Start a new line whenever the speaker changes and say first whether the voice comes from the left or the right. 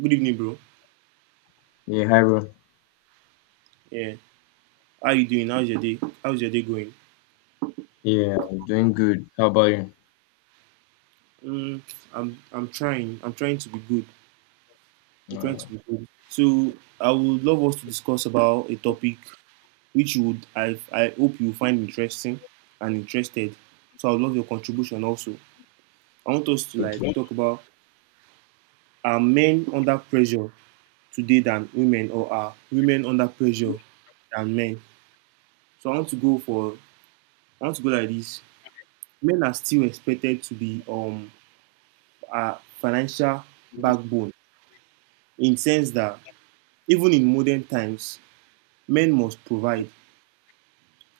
right: Good evening, bro.
left: Yeah, hi bro.
right: Yeah. How you doing? How's your day going?
left: Yeah, I'm doing good. How about you?
right: Mm, I'm trying. I'm trying to be good. I'm trying
left: Uh,
right: to be good. So I would love us to discuss about a topic which you would I hope you find interesting and interested. So I would love your contribution also. I want us to like
left: okay.
right: talk about are men under pressure today than women or are women under pressure than men? So I want to go like this. Men are still expected to be our financial backbone in sense that even in modern times, men must provide,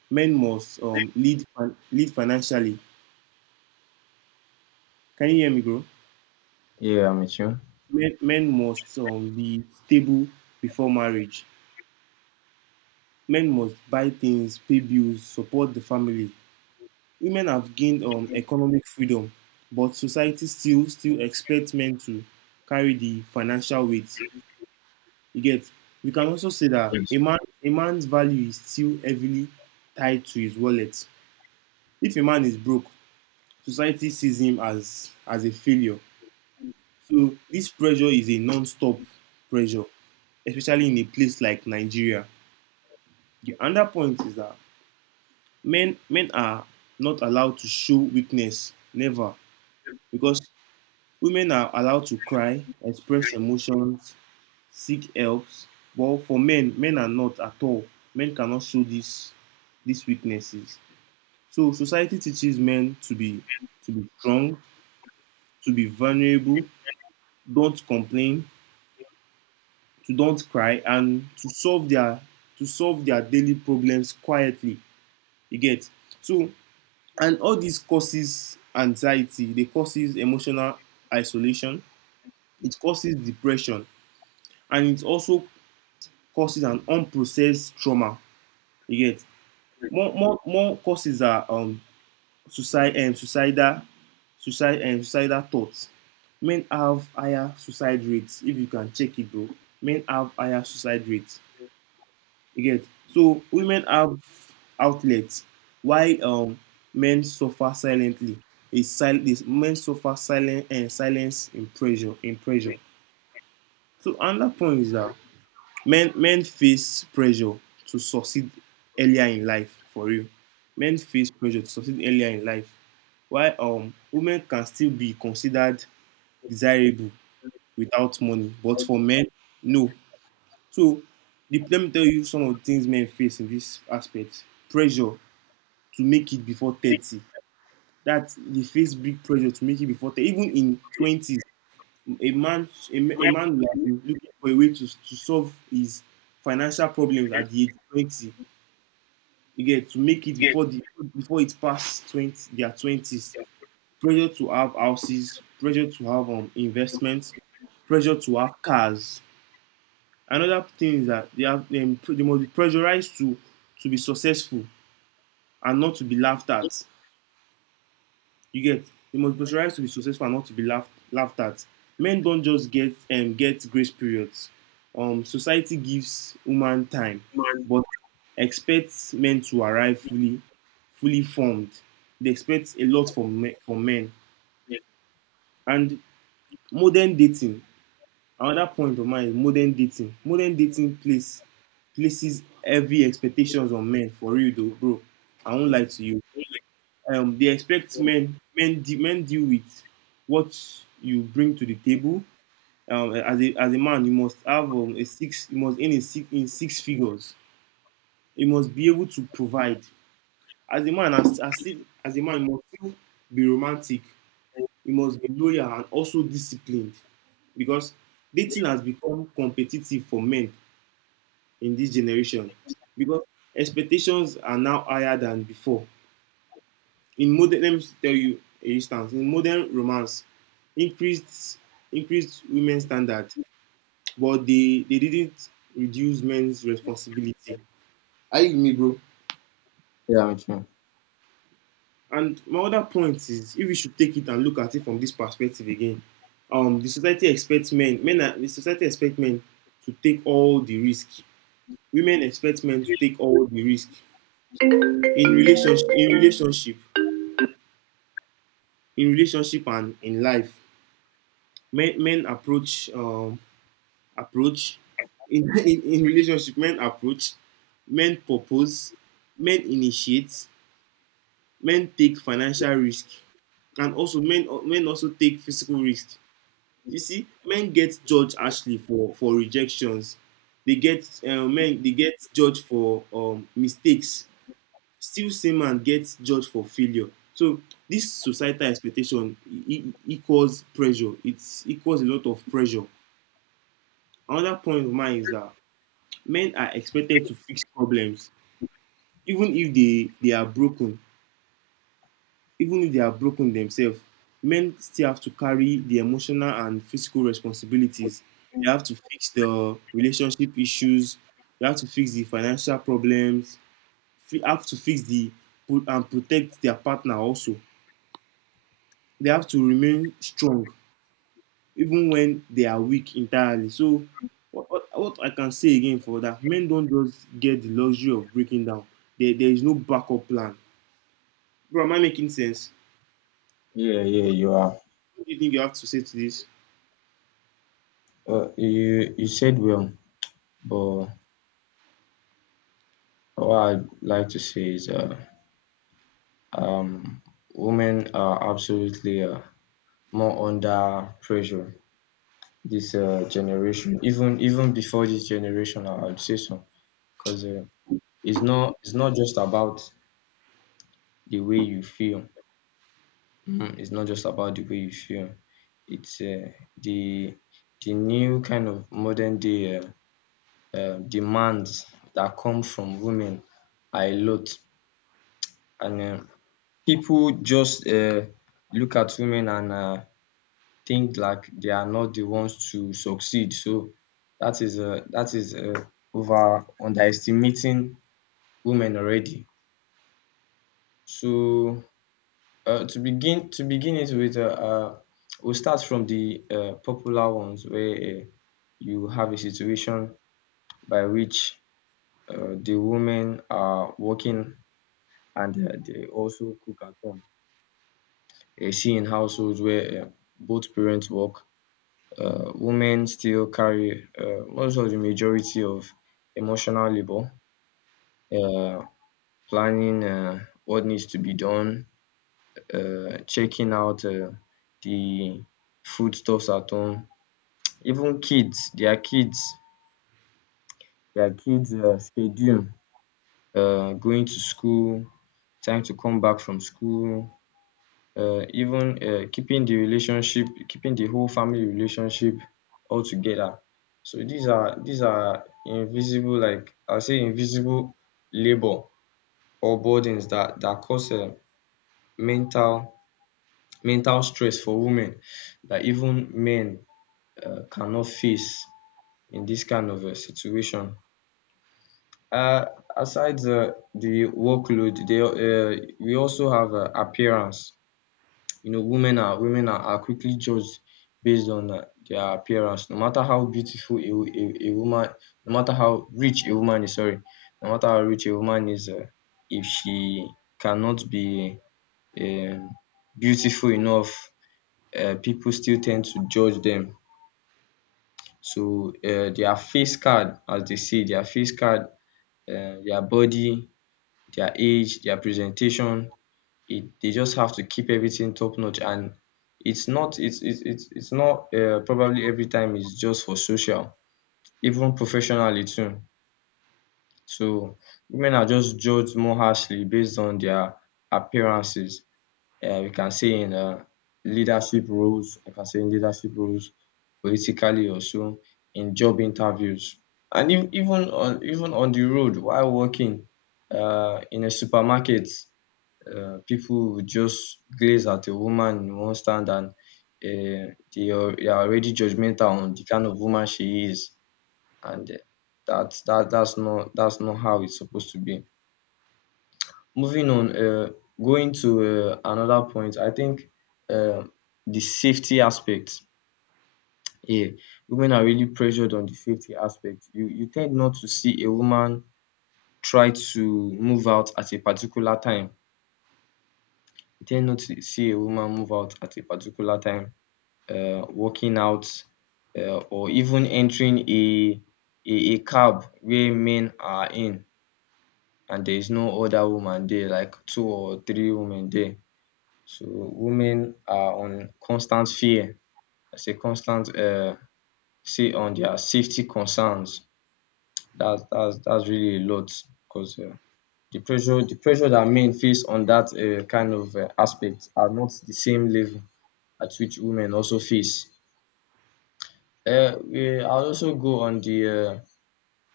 right: men must lead lead financially. Can you hear me, bro?
left: Yeah, I'm with you.
right: Men must be stable before marriage. Men must buy things, pay bills, support the family. Women have gained economic freedom, but society still expects men to carry the financial weight. You get. We can also say that a
left: Thanks.
right: man a man's value is still heavily tied to his wallet. If a man is broke, society sees him as a failure. So this pressure is a non-stop pressure, especially in a place like Nigeria. The other point is that men are not allowed to show weakness, never, because women are allowed to cry, express emotions, seek helps. But for men are not at all. Men cannot show these weaknesses. So society teaches men to be strong, to be vulnerable, don't complain, to don't cry, and to solve their daily problems quietly. You get so, and all this causes anxiety. They causes emotional isolation. It causes depression, and it also causes an unprocessed trauma. You get more courses are suicide and suicidal suicide and suicidal thoughts. Men have higher suicide rates if you can check it though. Men have higher suicide rates. You get so women have outlets while men suffer silently. Is men suffer silent and silence in pressure. So another point is that men face pressure to succeed earlier in life for you, men face pressure to succeed earlier in life. Why? Women can still be considered desirable without money, but for men, no. So let me tell you some of the things men face in this aspect. Pressure to make it before 30, that they face big pressure to make it before 30, even in twenties. A
left: Yeah,
right: man will have
left: I'm
right: been looking for a way to solve his financial problems at the age of 20. You get, to make it before it past 20, their twenties. Pressure to have houses, pressure to have investments, pressure to have cars. Another thing is that they must be pressurized to be successful and not to be laughed at. You get, they must be pressurized to be successful and not to be laughed at. Men don't just get grace periods. Society gives women time, but expects men to arrive fully formed. They expect a lot from men. And modern dating, another point of mine is modern dating. Modern dating places heavy expectations on men. For real though, bro, I won't lie to you. They expect men deal with what you bring to the table. As a man, you must have a six. You must earn in six figures. You must be able to provide. As a man, you must still be romantic, you must be loyal and also disciplined, because dating has become competitive for men in this generation, because expectations are now higher than before. Let me tell you a instance. In modern romance, increased increased women's standard, but they didn't reduce men's responsibility. Are you with me, bro?
left: with
right: And my other point is, if we should take it and look at it from this perspective again, the society expects men to take all the risk. Women expect men to take all the risk in relationship, in relationship, in relationship, and in life. Men approach, in, in relationship, men approach, men propose, men initiate, men take financial risk, and also men also take physical risk. You see, men get judged harshly for rejections. They get judged for mistakes. Still, same man gets judged for failure. So this societal expectation equals pressure. It's equals a lot of pressure. Another point of mine is that men are expected to fix problems even if they are broken, themselves, men still have to carry the emotional and physical responsibilities. They
left: you.
right: have to fix the relationship issues. They have to fix the financial problems. They have to and protect their partner also. They have to remain strong even when they are weak entirely. So what I can say again for that, men don't just get the luxury of breaking down. There is no backup plan. Bro, am I making sense?
left: Yeah, yeah, you are.
right: What do you think you have to say to this?
left: You said well, but what I'd like to say is, um, women are absolutely more under pressure this generation. Even before this generation, I would say so, because it's not just about the way you feel. Mhm. It's not just about the way you feel. It's the the new kind of modern day demands that come from women are a lot, and people just look at women and think like they are not the ones to succeed. So that is over underestimating women already. So To begin it with, we'll start from the popular ones where uh, you have a situation by which the women are working and they also cook at home. You see in households where both parents work, women still carry most of the majority of emotional labor, uh, planning what needs to be done, checking out the foodstuffs at home, even kids their kids their kids' schedule, going to school, time to come back from school, even keeping the whole family relationship all together. So these are invisible, like I'll say invisible labour or burdens that cause mental mental stress for women that even men cannot face in this kind of a situation. Uh, aside the workload, they we also have appearance. You know, women are quickly judged based on their appearance. No matter how beautiful a woman, no matter how rich a woman is, sorry, no matter how rich a woman is, if she cannot be um, beautiful enough, people still tend to judge them. So their face card, as they say, their face card, their body, their age, their presentation. They just have to keep everything top notch, and it's not probably every time. It's just for social, even professionally too. So women are just judged more harshly based on their appearances. We can say in Leadership roles, I can say in leadership roles, politically also, in job interviews, and ev- even on even on the road, while working in a supermarket, people will just gaze at a woman in one stand, and um they are already judgmental on the kind of woman she is, and that's not how it's supposed to be. Moving on, um, going to another point, I think um the safety aspect. Yeah, women are really pressured on the safety aspect. You tend not to see a woman try to move out at a particular time. You tend not to see a woman move out at a particular time, working out, or even entering a cab where men are in and there is no other woman there, like two or three women there. So women are on constant fear, as a constant say, on their safety concerns. That's really a lot, because the pressure that men face on that kind of aspect are not the same level at which women also face. I'll also go on the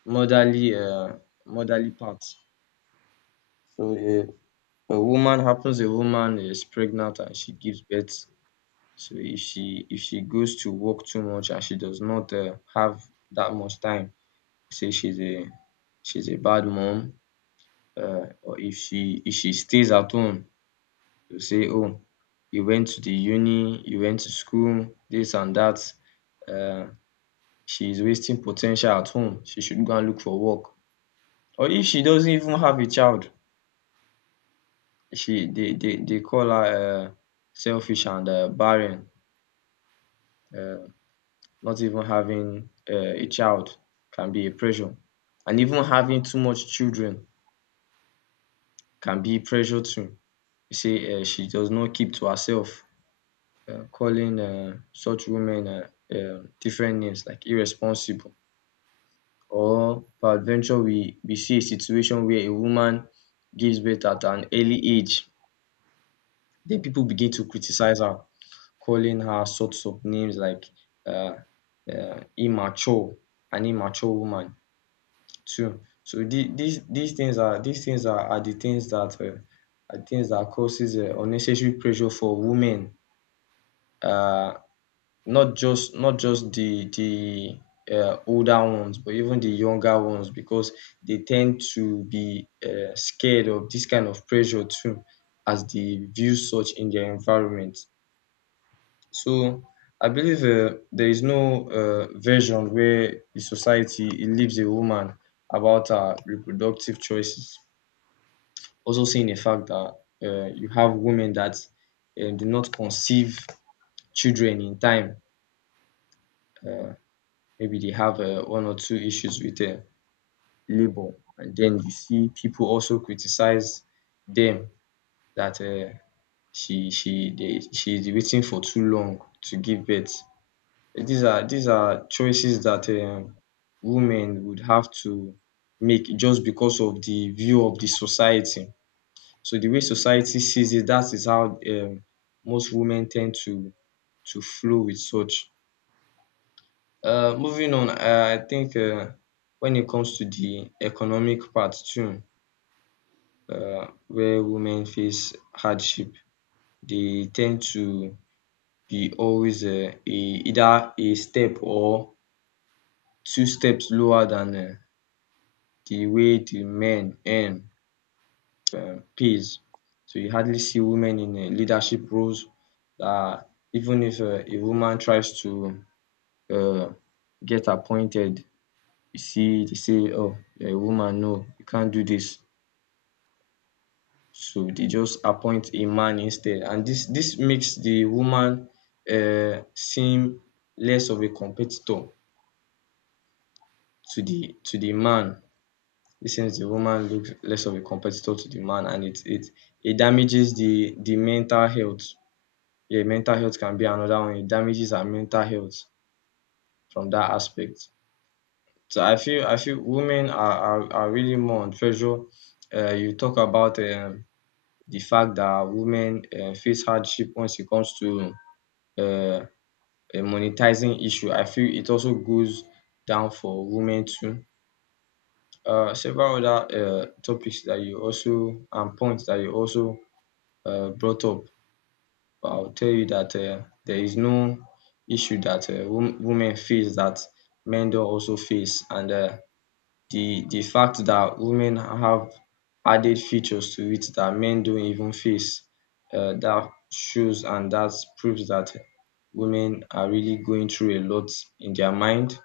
left: motherly uh, motherly part. So uh, a woman is pregnant and she gives birth. So if she goes to work too much and she does not have that much time, say she's a bad mom. Or if she stays at home, you say, "Oh, you went to the uni, you went to school, this and that." Uh, she's wasting potential at home. She should go and look for work. Or if she doesn't even have a child, she they call her selfish and barren. Um, not even having a child can be a pressure, and even having too much children can be pressure too. Say she does not keep to herself, calling such women different names like irresponsible. Or peradventure we see a situation where a woman gives birth at an early age, then people begin to criticize her, calling her sorts of names like uh, immature, an immature woman too. So these are the things that causes unnecessary pressure for women. Uh, not just the older ones, but even the younger ones, because they tend to be scared of this kind of pressure too, as they view such in their environment. So I believe there is no version where the society it leaves a woman about her reproductive choices. Also, seeing the fact that you have women that do not conceive children in time, uh, maybe they have one or two issues with labor, and then you see people also criticize them that she is waiting for too long to give birth. These are choices that um women would have to make just because of the view of the society. So the way society sees it, that is how um most women tend to flow with such. Moving on, I think when it comes to the economic part too, where women face hardship, they tend to be always either a step or two steps lower than the way the men earn pays. So you hardly see women in leadership roles, um even if a woman tries to um get appointed, you see they say, "Oh, you're a woman, no, you can't do this." So they just appoint a man instead, and this makes the woman seem less of a competitor to the man. This sends the woman looks less of a competitor to the man, and it damages the mental health. Yeah, mental health can be another one. It damages our mental health from that aspect. So I feel women are really more on pressure. You talk about um the fact that women face hardship once it comes to uh, a monetizing issue. I feel it also goes down for women too. Several other topics that you also, and points that you also brought up, I'll tell you that there is no issue that women face that men don't also face, and the fact that women have added features to it that men don't even face, that shows and that proves that women are really going through a lot in their mind,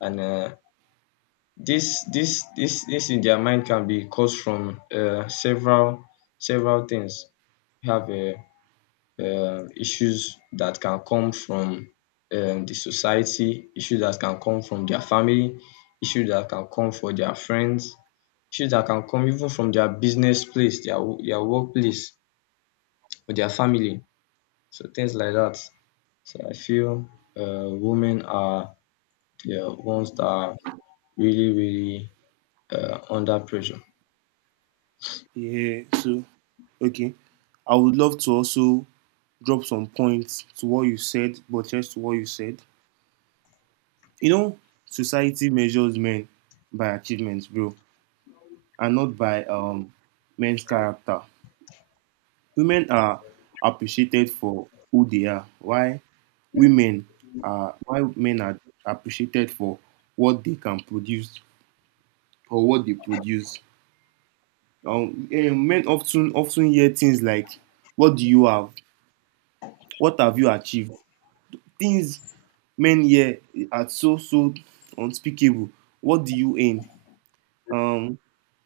left: and uh, this in their mind can be caused from several things. We have issues that can come from um the society, issues that can come from their family, issues that can come from their friends, issues that can come even from their business place, their workplace or their family. So things like that. So I feel women are the ones that are really really under pressure.
right: Yeah, so okay. I would love to also drop some points to what you said, but just to what you said. You know, Society measures men by achievements, bro, and not by men's character. Women are appreciated for who they are. Women why men are appreciated for what they can produce or what they produce. Men often hear things like, "What do you have? What have you achieved?" Things men here are so unspeakable. What do you aim? Um,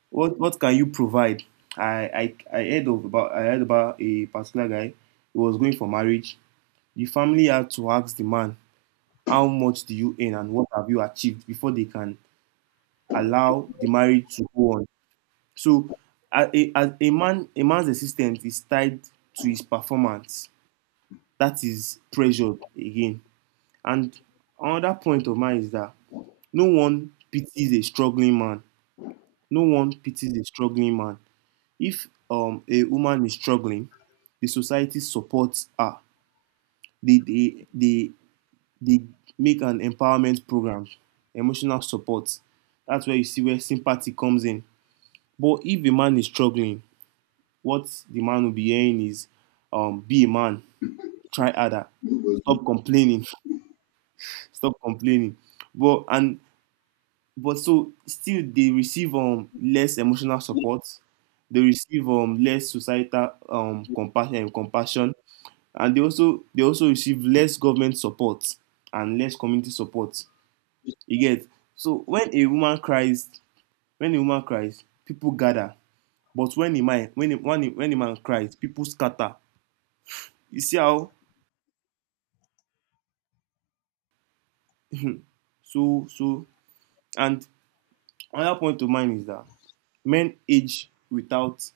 right: what can you provide? I heard of about I heard about a particular guy who was going for marriage. The family had to ask the man, how much do you earn and what have you achieved before they can allow the marriage to go on. So a man's existence is tied to his performance. That is pressured again. And another point of mine is that no one pities a struggling man. No one pities a struggling man. If a woman is struggling, the society supports her. They, they, they, they make an empowerment program, emotional support. That's where you see where sympathy comes in. But if a man is struggling, what the man will be hearing is be a man, try harder, stop complaining, stop complaining. But and But so Still they receive less emotional support, they receive less societal compassion, and they also receive less government support and less community support. You get? So when a woman cries, people gather. But when a man when a when a, when a man cries, people scatter. You see how so and another point of mine is that men age without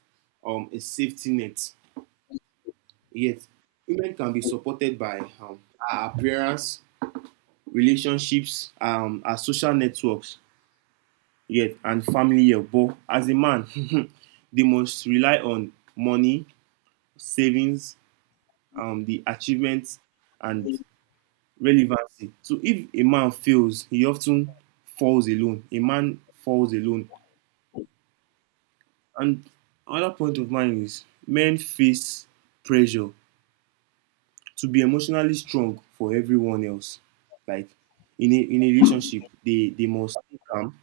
right: a safety net. Yet, women can be supported by our appearance, relationships, our social networks, yet, and family help. But as a man, they must rely on money, savings, the achievements, and relevancy. So if a man fails, he often falls alone. A man falls alone. And another point of mine is men face pressure to be emotionally strong for everyone else. Like in a relationship, they must stay calm.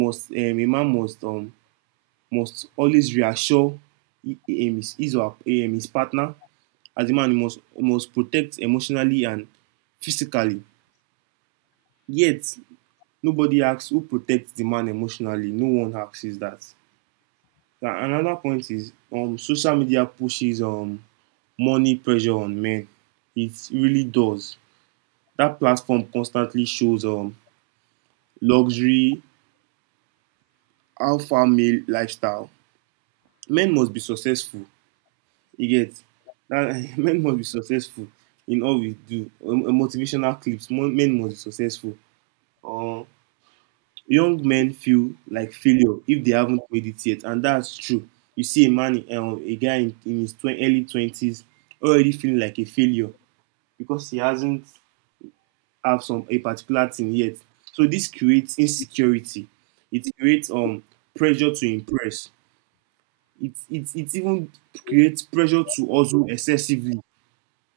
right: Must a man must always reassure hi- um, his his or his partner. As a man, he must protect emotionally and physically. Yet nobody asks who protects the man emotionally. No one asks is that. Now, another point is social media pushes money pressure on men. It really does. That platform constantly shows luxury alpha male lifestyle. Men must be successful. You get that. Men must be successful in all we do. Motivational clips. Men must be successful. uh, Young men feel like failure if they haven't made it yet, and that's true. You see a guy in his early 20s already feeling like a failure because he hasn't have some a particular thing yet. So this creates insecurity. It creates pressure to impress. It even creates pressure to hustle excessively.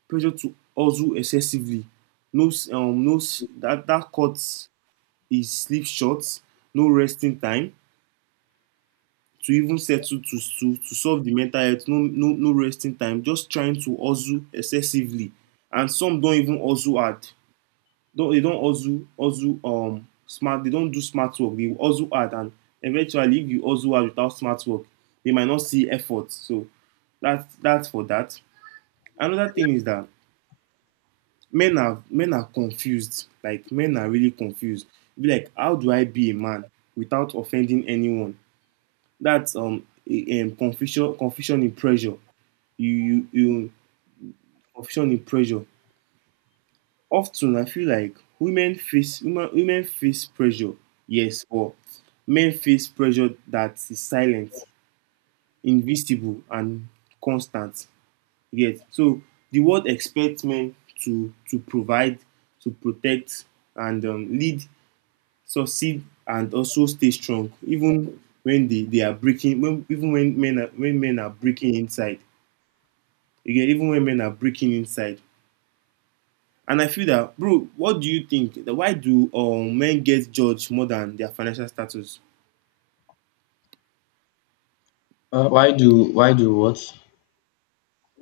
right: Pressure to hustle excessively. No s- no s- that that cuts is sleep short. No resting time to even settle to solve the mental health. No resting time. Just trying to hustle excessively, and some don't even hustle hard. Don't, they don't hustle smart. They don't do smart work. They hustle hard, and eventually if you hustle hard without smart work they might not see effort. So that's for that. Another thing is that men are confused. Like men are really confused. Be like, how do I be a man without offending anyone? That's a confusion in pressure. You confusion in pressure. Often I feel like women face pressure, yes. Or men face pressure that is silent, invisible and constant. Yes. So the world expects men to provide, to protect and lead, succeed and also stay strong even when they are breaking, when even when men are breaking inside. Again, even when men are breaking inside. And I feel that, bro, what do you think? That why do men get judged more than their financial status?
left: Why do what?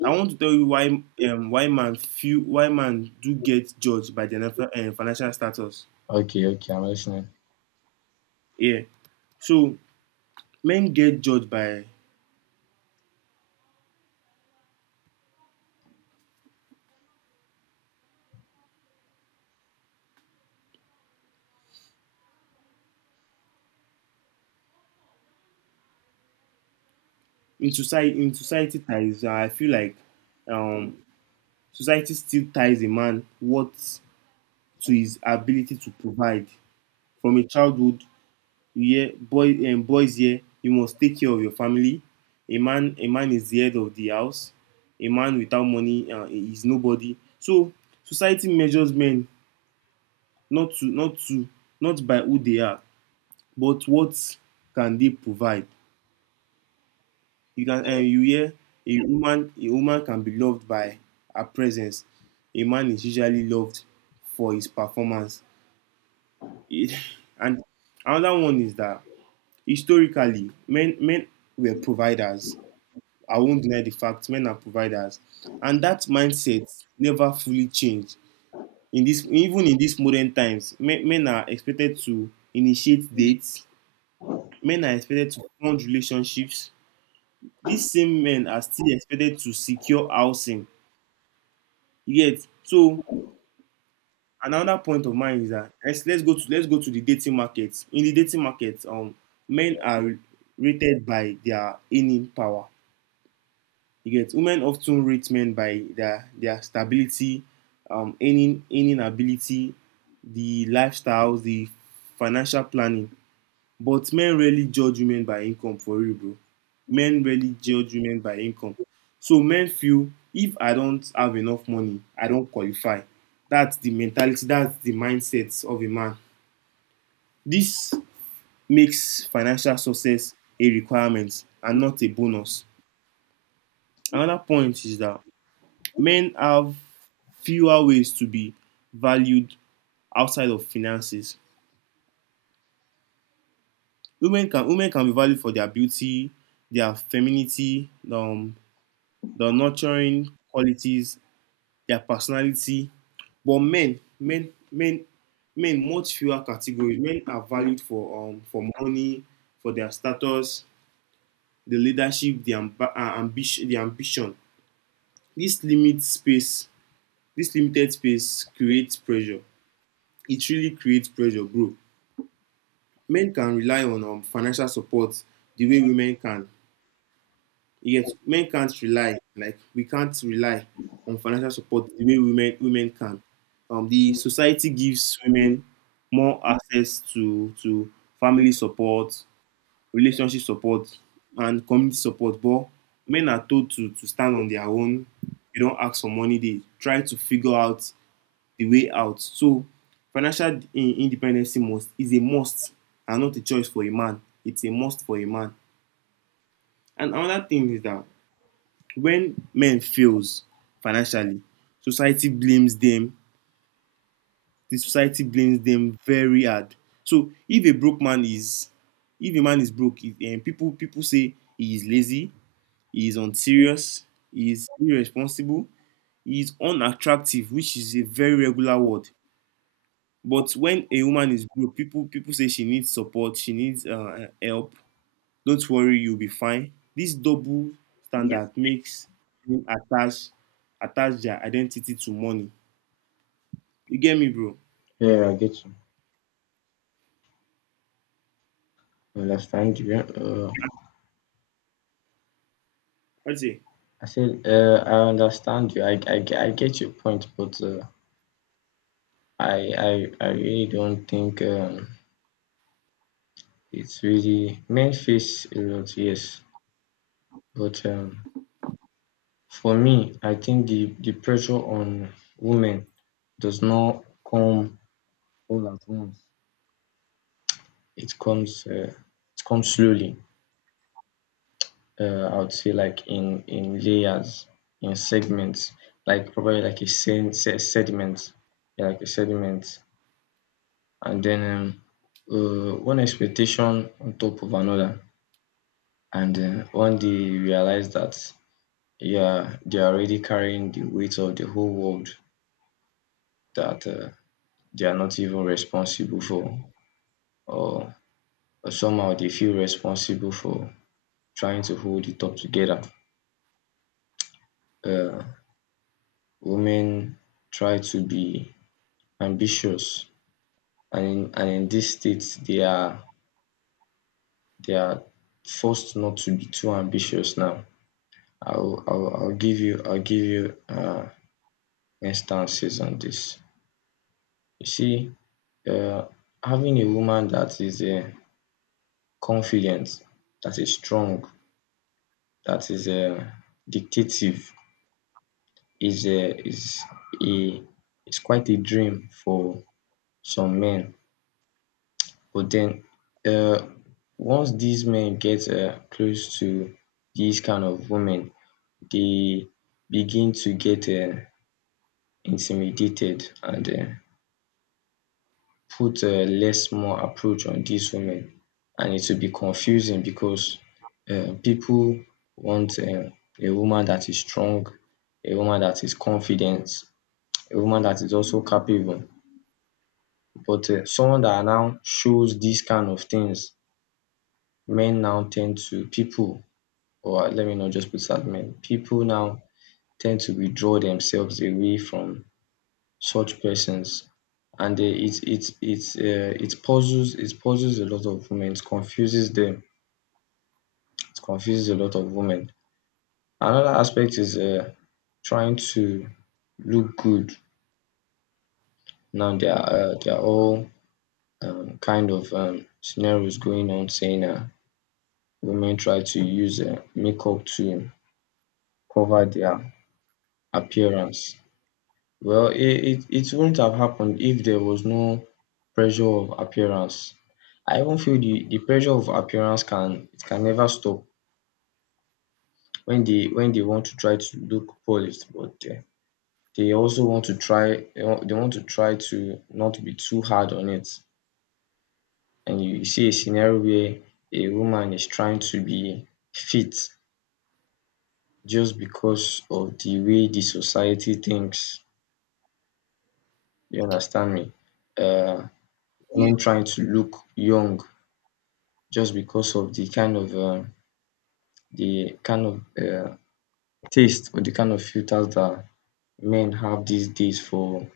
right: I want to tell you why, why man feel, why man do get judged by their financial status.
left: Okay, okay, I'm listening.
right: Yeah, so men get judged by, in society ties. I feel like, um, society still ties a man, what, to his ability to provide from a childhood. Yeah, boy, and boys here, you must take care of your family. A man is the head of the house. A man without money is nobody. So society measures men, not to not to not by who they are, but what can they provide. You can you hear a woman can be loved by her presence. A man is usually loved for his performance. It- and another one is that historically men were providers. I won't deny the fact, men are providers, and that mindset never fully changed. In this, even in these modern times, men are expected to initiate dates. Men are expected to fund relationships. These same men are still expected to secure housing. Yet, so another point of mine is that, let's go to the dating market. In the dating market, men are rated by their earning power. You get, women often rate men by their stability, earning ability, the lifestyles, the financial planning. But men rarely judge women by income, for real, bro. Men rarely judge women by income. So men feel, if I don't have enough money, I don't qualify. That's the mentality, that's the mindset of a man. This makes financial success a requirement and not a bonus. Another point is that men have fewer ways to be valued outside of finances. Women can be valued for their beauty, their femininity, their nurturing qualities, their personality. But men, much fewer categories. Men are valued for money, for their status, the leadership, the ambition, the ambition. This limit space, this limited space creates pressure. It really creates pressure, bro. Men can rely on financial support the way women can. Yet men can't rely, like we can't rely on financial support the way women can. The society gives women more access to family support, relationship support, and community support. But men are told to stand on their own. They don't ask for money. They try to figure out the way out. So financial independence must is a must and not a choice for a man. It's a must for a man. And another thing is that when men fails financially, society blames them. The society blames them very hard. So if a broke man is if a man is broke, and people say he is lazy, he is unserious, he is irresponsible, he is unattractive, which is a very regular word. But when a woman is broke, people say she needs support, she needs help. Don't worry, you'll be fine. This double standard makes men attach their identity to money. You get me, bro?
left: Yeah, I get you. I understand you, yeah.
right: I say,
left: I said I understand you. I get your point, but I, I really don't think um it's really men face a lot, yes. But for me, I think the pressure on women does not come all at once. It comes slowly. I would say like in layers, in segments, like probably like a sediment, yeah, like a sediment, and then one expectation on top of another. And one day you realize that yeah, they are already carrying the weight of the whole world that they are not even responsible for, or, or somehow they feel responsible for trying to hold it up together. Uh, women try to be ambitious, and and in this state, they are forced not to be too ambitious now. I'll give you instances on this. You see, uh, having a woman that is confident, that is strong, that is dictative, is a is quite a dream for some men. But then, uh, once these men get close to these kind of women, they begin to get intimidated and put less more approach on these women, and it will be confusing because pipu want a woman that is strong, a woman that is confident, a woman that is also capable, but someone that now shows dis kind of things, men now tend to people, or let me not just put that men. People now tend to withdraw themselves away from such persons, and it it it it puzzles a lot of women. It confuses them. It confuses a lot of women. Another aspect is trying to look good. Now there are all kind of scenarios going on saying women try to use makeup to cover their appearance. Well, it wouldn't have happened if there was no pressure of appearance. I even feel the pressure of appearance can it can never stop when they want to try to look polished, but they also want to try they want to try to not be too hard on it. And you see a scenario where a woman is trying to be fit just because of the way the society thinks. You understand me? Uh, when trying to look young just because of the kind of the kind of taste or the kind of filters that men have these days for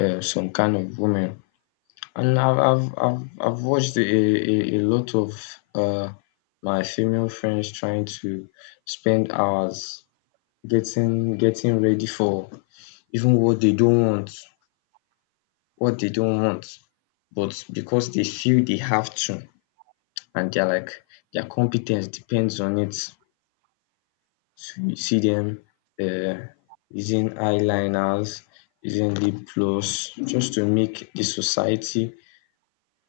left: some kind of women. And I've watched a lot of uh, my female friends trying to spend hours getting ready for even what they don't want, what they don't want, but because they feel they have to, and they're like their competence depends on it. So you see them uh, using eyeliners, using lip gloss, just to make the society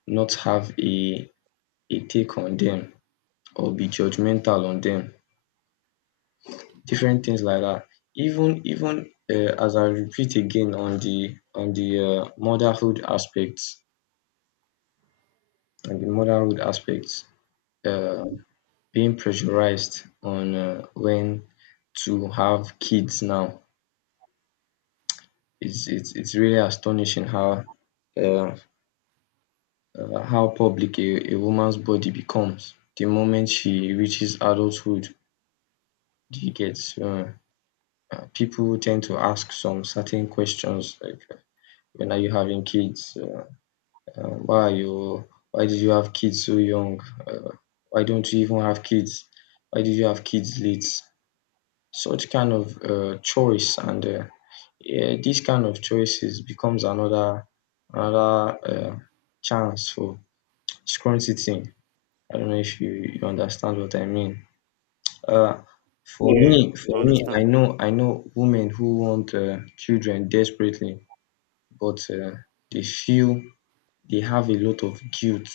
left: not have a take on them or be judgmental on them. Different things like that. Even as I repeat again on the motherhood aspects, on the motherhood aspects, uh, being pressurized on when to have kids now. It's really astonishing uh, how public a woman's body becomes the moment she reaches adulthood. Do you get? People tend to ask some certain questions like, when are you having kids? Why are you? Why did you have kids so young? Uh, why don't you even have kids? Why did you have kids late? Such kind of choice and yeah, this kind of choices becomes another another uh, chance for scrunching. I don't know if you understand what I mean. Uh, for Yeah.
right: yeah,
left: me,
right: I
left: for me, I
right: understand.
left: know I know women who want children desperately, but they feel they have a lot of guilt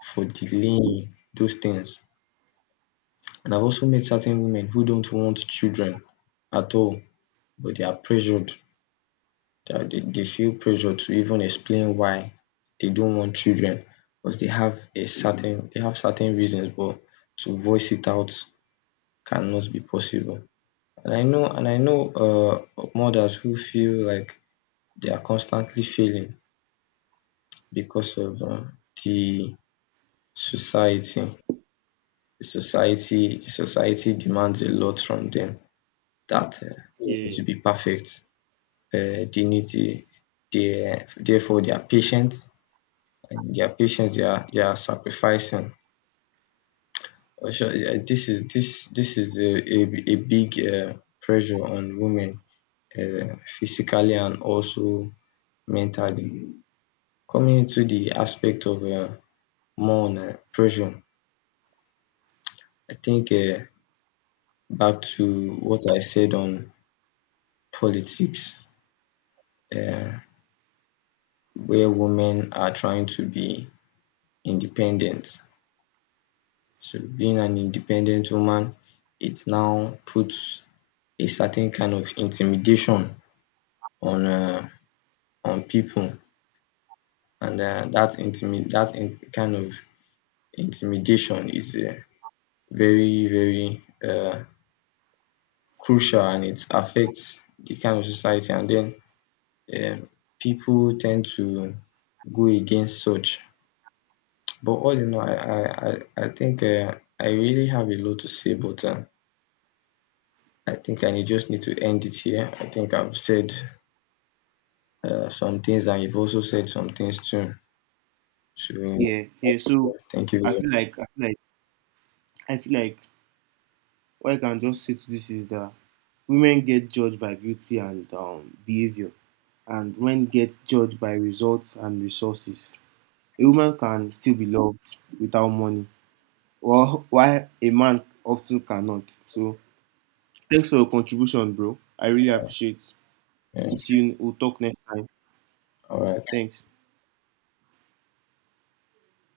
left: for delaying those things. And I've also met certain women who don't want children at all, but they are pressured that they feel pressure to even explain why they don't want children, because they have a certain they have certain reasons, but to voice it out cannot be possible. And I know and I know mothers who feel like they are constantly failing because of the society, the society demands a lot from them, that they need
right: Yeah,
left: to be perfect, they need to, they therefore they are patient, and their patience they are sacrificing. Also, yeah, this is this is a big pressure on women, physically and also mentally. Coming into the aspect of more on pressure, I think back to what I said on politics, uh, where women are trying to be independent. So being an independent woman, it now puts a certain kind of intimidation on um on people, and that intimi that in kind of intimidation is very very um crucial, and it affects the kind of society. And then um people tend to go against such. But all in all, I think I really have a lot to say, but I think I just need to end it here. I think I've said some things, and you've also said some things too. So,
right: yeah,
left: yeah,
right: yeah. So
left: thank
right: I
left: you.
right: feel like I feel like I feel like what I can just say to this is that women get judged by beauty and behavior, and men get judged by results and resources. A woman can still be loved without money, well, why a man often cannot. So, thanks for your contribution, bro. I really appreciate.
left: Yeah.
right: We'll see you. We'll talk next time.
left: All right.
right: Thanks.